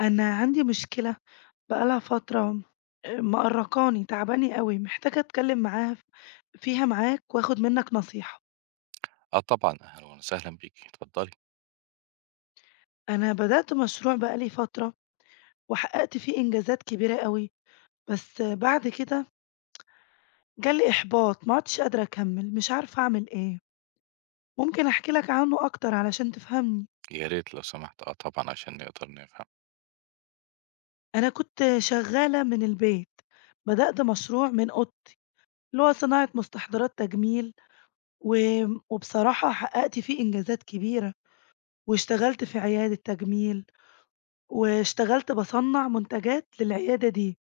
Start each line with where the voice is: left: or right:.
left: أنا عندي مشكلة بقى لها فترة، مأرّقاني، تعباني أوي، محتاجة أتكلم معاها فيها معاك وآخد منّك نصيحة.
right: آه طبعًا، أهلًا وسهلًا بيكِ، اتفضلي.
left: أنا بدأت مشروع بقى لي فترة وحققت فيه إنجازات كبيرة أوي، بس بعد كده جالي إحباط ما عُدتش قادرة أكمّل، مش عارفة أعمل إيه. ممكن أحكي لك عنه أكتر علشان تفهمني.
right: يا ريت لو سمحتِ، آه طبعًا عشان نقدر نفهم،
left: أنا كنت شغّالة من البيت، بدأت مشروع من أوضتي، اللي هو صناعة مستحضرات تجميل، و وبصراحة حققت فيه إنجازات كبيرة. واشتغلت في عيادة تجميل، واشتغلت باصنّع منتجات للعيادة دي،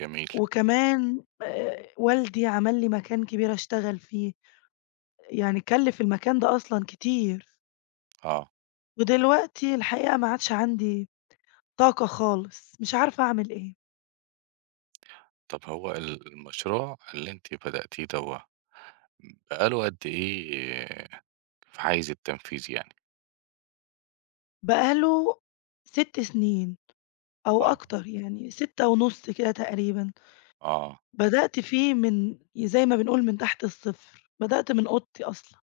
right: جميل،
left: وكمان والدي عمل لي مكان كبير أشتغل فيه، يعني كلِّف المكان ده أصلًا كتير،
right: آه.
left: ودلوقتي الحقيقة ما عادش عندي طاقة خالص، مش عارفة أعمل إيه.
right: طب هو المشروع اللي أنتِ بدأتيه دوّة، بقى له قد إيه في حيز التنفيذ يعني؟
left: بقى له 6 سنين أو
right: آه،
left: أكتر يعني 6.5 كده تقريبًا،
right: آه،
left: بدأت فيه من زي ما بنقول من تحت الصفر، بدأت من أوضتي أصلًا،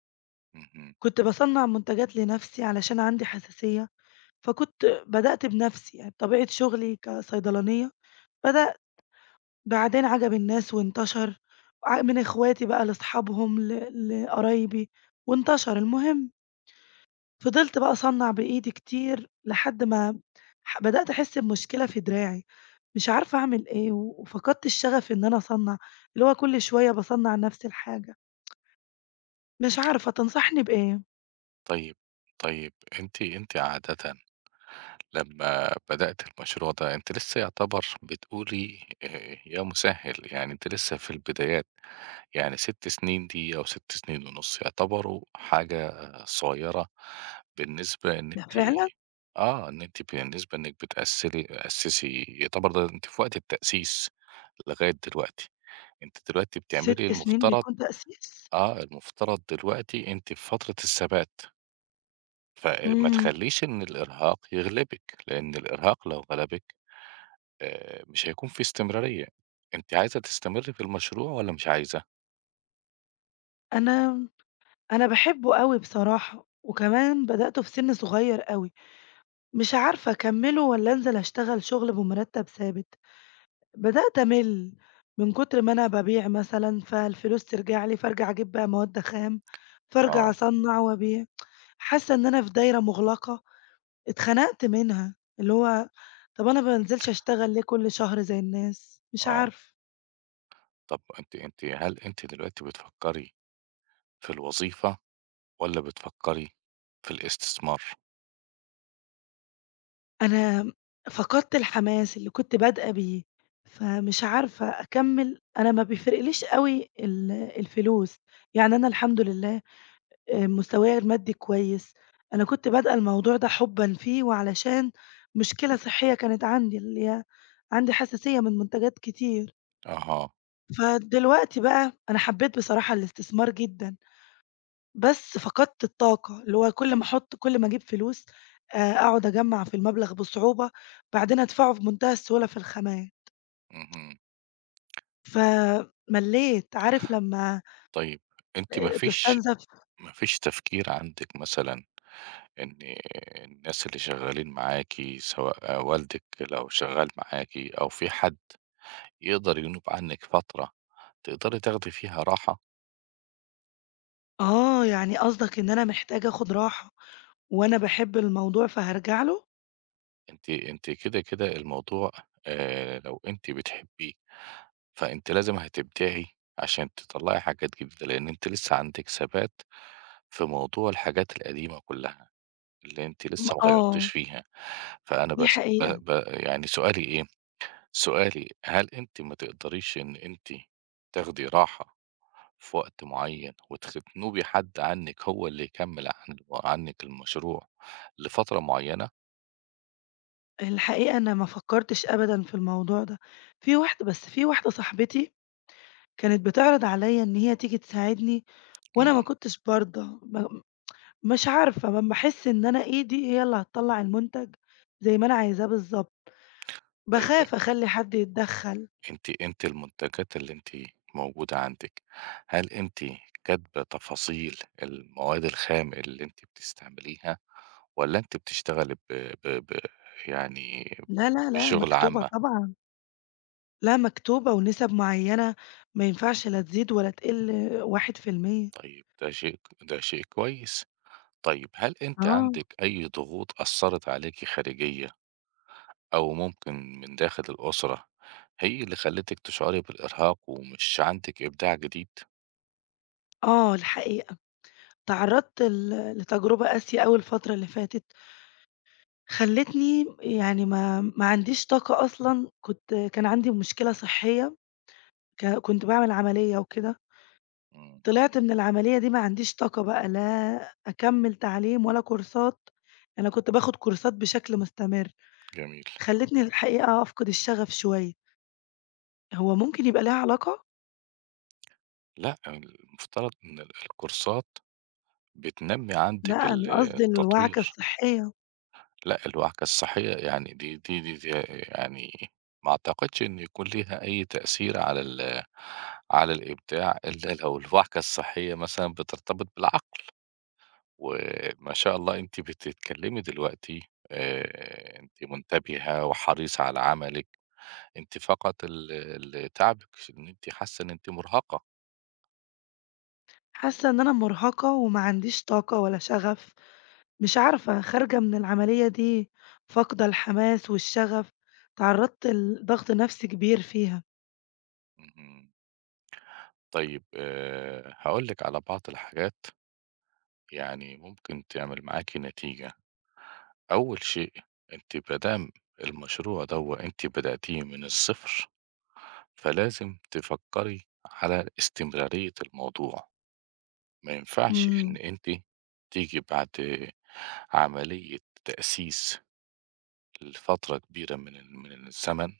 right: اهم.
left: كنت باصنّع منتجات لنفسي علشان عندي حساسية. فكنت بدأت بنفسي، يعني بطبيعة شغلي كصيدلانية، بدأ بعدين عجب الناس وانتشر، ع من إخواتي بقى لأصحابهم لقرايبي وانتشر. المهم فضلت بقى أصنّع بإيدي كتير لحد ما بدأت أحس بمشكلة في دراعي، مش عارفة أعمل إيه، وفقدت الشغف إن أنا أصنّع، اللي هو كل شوية باصنّع نفس الحاجة، مش عارفة تنصحني بإيه؟
right: طيب، طيب أنتِ عادةً لمّا بدأتِ المشروع ده، أنتِ لسه يعتبر بتقولي يا مسهِّل، يعني أنتِ لسه في البدايات. يعني 6 سنين دي أو 6 سنين ونُص يعتبروا حاجة صغيرة بالنسبة إن
left: ده
right: أنتِ
left: فعلًا
right: إن أنتِ بالنسبة إنِّك بتأثّري أسّسي يعتبر ده أنتِ في وقت التأسيس لغاية دلوقتي، أنتِ دلوقتي
left: 6
right: بتعملي
left: سنين
right: المفترض
left: بيكون تأسيس؟
right: آه، المفترض دلوقتي أنتِ في فترة الثبات، فما
left: إمم،
right: تخلّيش إن الإرهاق يغلبِك، لإن الإرهاق لو غلبِك مش هيكون في استمرارية، أنتِ عايزة تستمري في المشروع والّا مش عايزة؟
left: أنا أنا باحبه أوي بصراحة، وكمان بدأته في سِن صغير أوي، مش عارفة أكمّله والّا أنزل أشتغل شغل بمرتب ثابت، بدأت أمِل من كتر ما أنا بابيع مثلًا، فالفلوس ترجع لي، فارجع أجيب بقى مواد خام، فارجع
right: آه،
left: أصنّع وأبيع، حاسة إن أنا في دايرة مُغلقة اتخنقت منها، اللي هو طَب أنا ما بانزلش أشتغل ليه كل شهر زي الناس؟ مش
right: آه.
left: عارفة.
right: طب أنتِ أنتِ هل أنتِ دلوقتي بتفكّري في الوظيفة والّا بتفكّري في الاستثمار؟
left: أنا فقدت الحماس اللي كنت بادئة بيه، فمش عارفة أكمّل. أنا ما بيفرقليش أوي الفلوس، يعني أنا الحمد لله مستواي المادي كويس. أنا كنت بادئة الموضوع ده حُبًا فيه وعلشان مشكلة صحية كانت عندي، اللي هي عندي حساسية من منتجات كتير.
right: أها،
left: فدلوقتي بقى أنا حبّيت بصراحة الاستثمار جدًا. بس فقدت الطاقة، اللي هو كل ما أحط كل ما أجيب فلوس أقعد أجمّع في المبلغ بصعوبة، بعدين أدفعه بمنتهى السهولة في الخَمَاية،
right: اهم.
left: فملّيت، عارف لمّا
right: طيب أنتِ ما فيش
left: تستنزف.
right: ما فيش تفكير عندِك مثلًا إن الناس اللي شغّالين معاكِ سواء والدِك لو شغّال معاكِ أو في حد يقدر ينوب عنِّك فترة تقدري تاخدي فيها راحة؟
left: آه، يعني قصدك إن أنا محتاجة آخُد راحة وأنا باحب الموضوع فهارجع له؟
right: أنتِ كده، كده الموضوع لو أنتِ بتحبّيه، فأنتِ لازم هتبدعي عشان تطلّعي حاجات جديدة، لإن أنتِ لسّه عندِك ثبات في موضوع الحاجات القديمة كلّها، اللي أنتِ لسه ما غيّرتيش
left: آه،
right: فيها، فأنا
left: دي
right: بس ب
left: حقيقة،
right: ب يعني سؤالي هل أنتِ ما تقدريش إن أنتِ تاخدي راحة في وقت معيّن وتخنوبي حد عنِّك هو اللي يكمّل عنِّك المشروع لفترة معيّنة؟
left: الحقيقة أنا ما فكّرتش أبدًا في الموضوع ده، في واحدة صاحبتي كانت بتعرض عليّا إن هي تيجي تساعدني وأنا ما
right: إمم،
left: كنتش بارضى، مش عارفة، أمّا باحس إن أنا إيدي هي اللي هتطلّع المنتج زي ما أنا عايزاه بالضبط،
right: طيب
left: باخاف أخلّي حد يتدخّل.
right: أنتِ المنتجات اللي أنتِ موجودة عندِك، هل أنتِ كاتبة تفاصيل المواد الخام اللي أنتِ بتستعمليها؟ والّا أنتِ بتشتغلي ب ب ب يعني
left: لا، لا، لا،
right: بشغل
left: مكتوبة
right: عامة؟
left: طبعًا، لا مكتوبة ونِسَب معيّنة ما ينفعش لا تزيد ولا تقِل 1%.
right: طيب ده شيء كويس. طيب هل أنتِ
left: آه،
right: عندِك أي ضغوط أثّرت عليكِ خارجية أو ممكن من داخل الأسرة هي اللي خلّتِك تشعري بالإرهاق ومش عندِك إبداع جديد؟
left: آه، الحقيقة تعرّضت لتجربة قاسية أوي الفترة اللي فاتت، خلّتني يعني ما عنديش طاقة أصلًا كنت كان عندي مشكلة صحية، كنت باعمل عملية وكده.
right: إمم،
left: طلعت من العملية دي ما عنديش طاقة بقى لا أكمّل تعليم ولا كورسات، أنا كنت باخد كورسات بشكل مستمر،
right: جميل.
left: خلّتني الحقيقة أفقد الشغف شوية. هو ممكن يبقى ليها علاقة؟
right: لأ، المفترض إن الكورسات بتنمّي عندِك
left: لأ،
right: ال
left: أنا قصدي الوعكة
right: التطوير.
left: الصحية،
right: لأ، الوعكة الصحية يعني دي يعني ما أعتقدش إن يكون ليها أي تأثير على الإبداع إلا لو الوعكة الصحية مثلًا بترتبط بالعقل، وما شاء الله أنتِ بتتكلمي دلوقتي أنتِ منتبهة وحريصة على عملِك، أنتِ فقط اللي تعبِك إن أنتِ حاسة إن أنتِ مرهقة.
left: حاسة إن أنا مرهقة وما عنديش طاقة ولا شغف، مش عارفة خارجة من العملية دي فاقدة الحماس والشغف، اتعرّضت لضغط نفسي كبير فيها.
right: اهم، طيب هاقول لِك على بعض الحاجات يعني ممكن تعمل معاكِ نتيجة. أول شيء أنتِ ما دام المشروع دوّة أنتِ بدأتيه من الصفر، فلازم تفكّري على استمرارية الموضوع، ما ينفعش إن
left: إمم،
right: أنتِ تيجي بعد عملية تأسيس لفترة كبيرة من الزمن،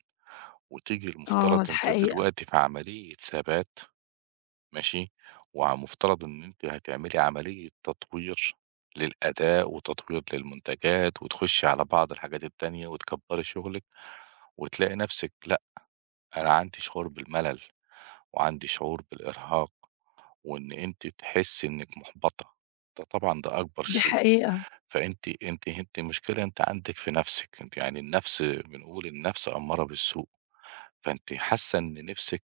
right: وتيجي المفترض
left: آه
right: أنتِ
left: الحقيقة،
right: دلوقتي في عملية ثبات ماشي، ومفترض إن أنتِ هتعملي عملية تطوير للأداء وتطوير للمنتجات، وتخشي على بعض الحاجات التانية وتكبّري شغلِك. وتلاقي نفسِك لأ، أنا عندي شعور بالملل، وعندي شعور بالإرهاق، وإن أنتِ تحسّي إنِّك مُحبَطة، ده طبعًا ده أكبر
left: دي
right: شيء،
left: حقيقة،
right: فأنتِ أنتِ أنتِ المشكلة أنتِ عندِك في نَفْسِك، أنتِ يعني النَفْس بنقول النَفْس أمّارة بالسوء، فأنتِ حاسة إن نِفْسِك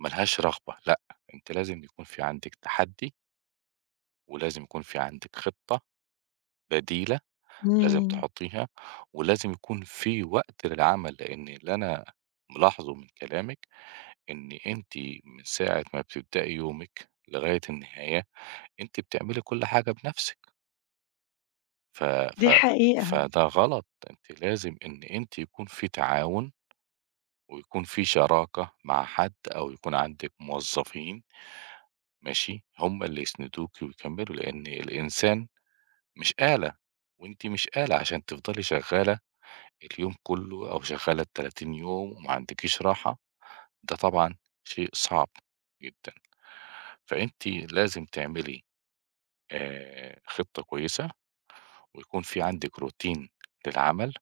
right: ما لهاش رغبة، لأ، أنتِ لازم يكون في عندِك تحدّي، ولازم يكون في عندِك خطة بديلة لازم
left: إمم،
right: تحطّيها، ولازم يكون في وقت للعمل، لإن اللي أنا ملاحظه من كلامِك إن أنتِ من ساعة ما بتبدئي يومِك لغاية النهاية، أنتِ بتعملي كل حاجة بنفسِك، ف ف
left: دي حقيقة.
right: فده غلط، أنتِ لازم إن أنتِ يكون في تعاون ويكون في شراكة مع حد أو يكون عندِك موظفين ماشي، هم اللي يسندوكِ ويكمّلوا، لإن الإنسان مش آلة وأنتِ مش آلة عشان تفضلي شغّالة اليوم كُلّه أو شغّالة ال30 يوم وما عندكيش راحة، ده طبعًا شيء صعب جدًا، فأنتِ لازم تعملي خطة كويسة ويكون في عندِك روتين للعمل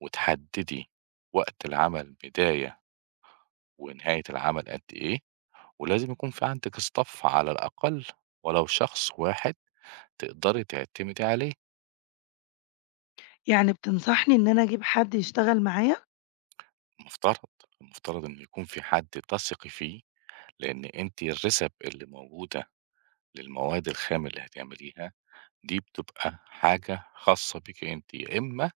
right: وتحددي وقت العمل بداية ونهاية العمل قد إيه، ولازم يكون في عندِك staff على الأقل ولو شخص واحد تقدري تعتمدي عليه،
left: يعني بتنصحني إن أنا أجيب حد يشتغل معايا؟
right: المفترض، المفترض إن يكون في حد تثقي فيه، لإن أنتِ الرِسَب اللي موجودة للمواد الخام اللي هتعمليها دي بتبقى حاجة خاصة بيكِ أنتِ، يا إما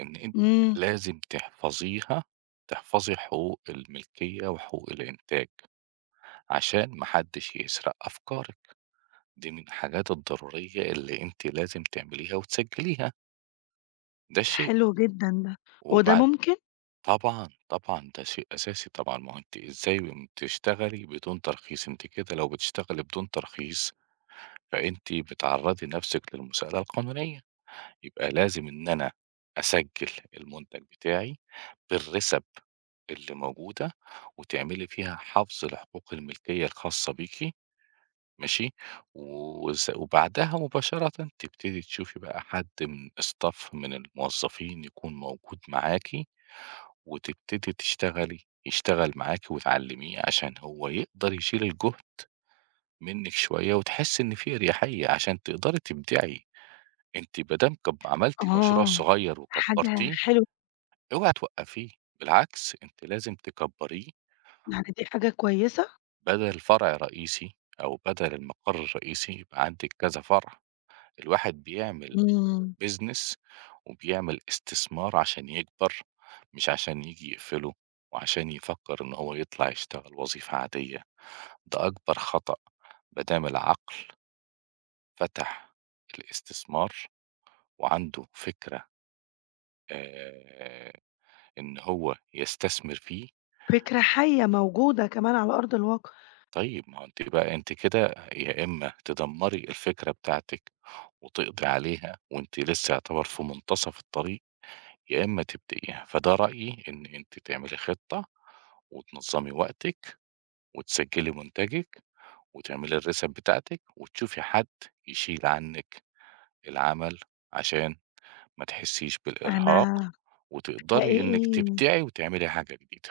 right: إن أنتِ
left: إمم،
right: لازم تحفظيها، تحفظي حقوق الملكية وحقوق الإنتاج، عشان ما حدش يسرق أفكارِك، دي من الحاجات الضرورية اللي أنتِ لازم تعمليها وتسجليها، ده
left: ده
right: شيء،
left: حلو جدًا ده، هو ده
right: وبعد
left: ممكن؟
right: طبعًا، طبعًا ده شيء أساسي طبعًا، ما هو أنتِ إزاي تشتغلي بدون ترخيص؟ أنتِ كده لو بتشتغلي بدون ترخيص، فأنتِ بتعرّضي نفسِك للمساءلة القانونية. يبقى لازم إن أنا أسجّل المنتج بتاعي بالرِسَب اللي موجودة، وتعملي فيها حَفظ لحقوق الملكية الخاصة بيكِ ماشي، وبعدها مباشرةً تبتدي تشوفي بقى حد من staff من الموظفين يكون موجود معاكِ، وتبتدي تشتغلي يشتغل معاكِ وتعلّميه عشان هو يقدر يشيل الجُهد منِّك شوية وتحسّي إن في إريحية عشان تقدري تبدعي. أنتِ ما دام عملتِ مشروع
left: آه،
right: صغير
left: حاجة
right: وكبّرتيه
left: حلوة
right: اوعي توقّفيه، بالعكس أنتِ لازم تكبّريه
left: يعني دي حاجة كويسة؟
right: بدل فرع رئيسي أو بدل المقر الرئيسي يبقى عندِك كذا فرع، الواحد بيعمل
left: إمم،
right: business وبيعمل استثمار عشان يكبر، مش عشان ييجي يقفله وعشان يفكّر إن هو يطلع يشتغل وظيفة عادية، ده أكبر خطأ، ما دام العقل فتح الاستثمار وعنده فكرة آآ إن هو يستثمر فيه
left: فكرة حية موجودة كمان على أرض الواقع،
right: طيب ما هو أنتِ بقى أنتِ كده يا إما تدمّري الفكرة بتاعتِك وتقضي عليها وأنتِ لسه يعتبر في منتصف الطريق، يا إما تبدئيها، فده رأيي إن أنتِ تعملي خطة وتنظّمي وقتِك وتسجّلي منتجِك وتعملي الرِسَم بتاعتِك وتشوفي حد يشيل عنِّك العمل عشان ما تحسّيش بالإرهاق
left: أنا
right: وتقدري إنِّك
left: حقيقي
right: تبدعي وتعملي حاجة جديدة.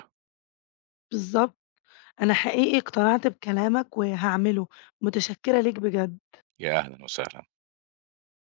left: بالضبط، أنا حقيقي اقتنعت بكلامك وهاعمله، متشكرة ليك بجد.
right: يا أهلًا وسهلًا.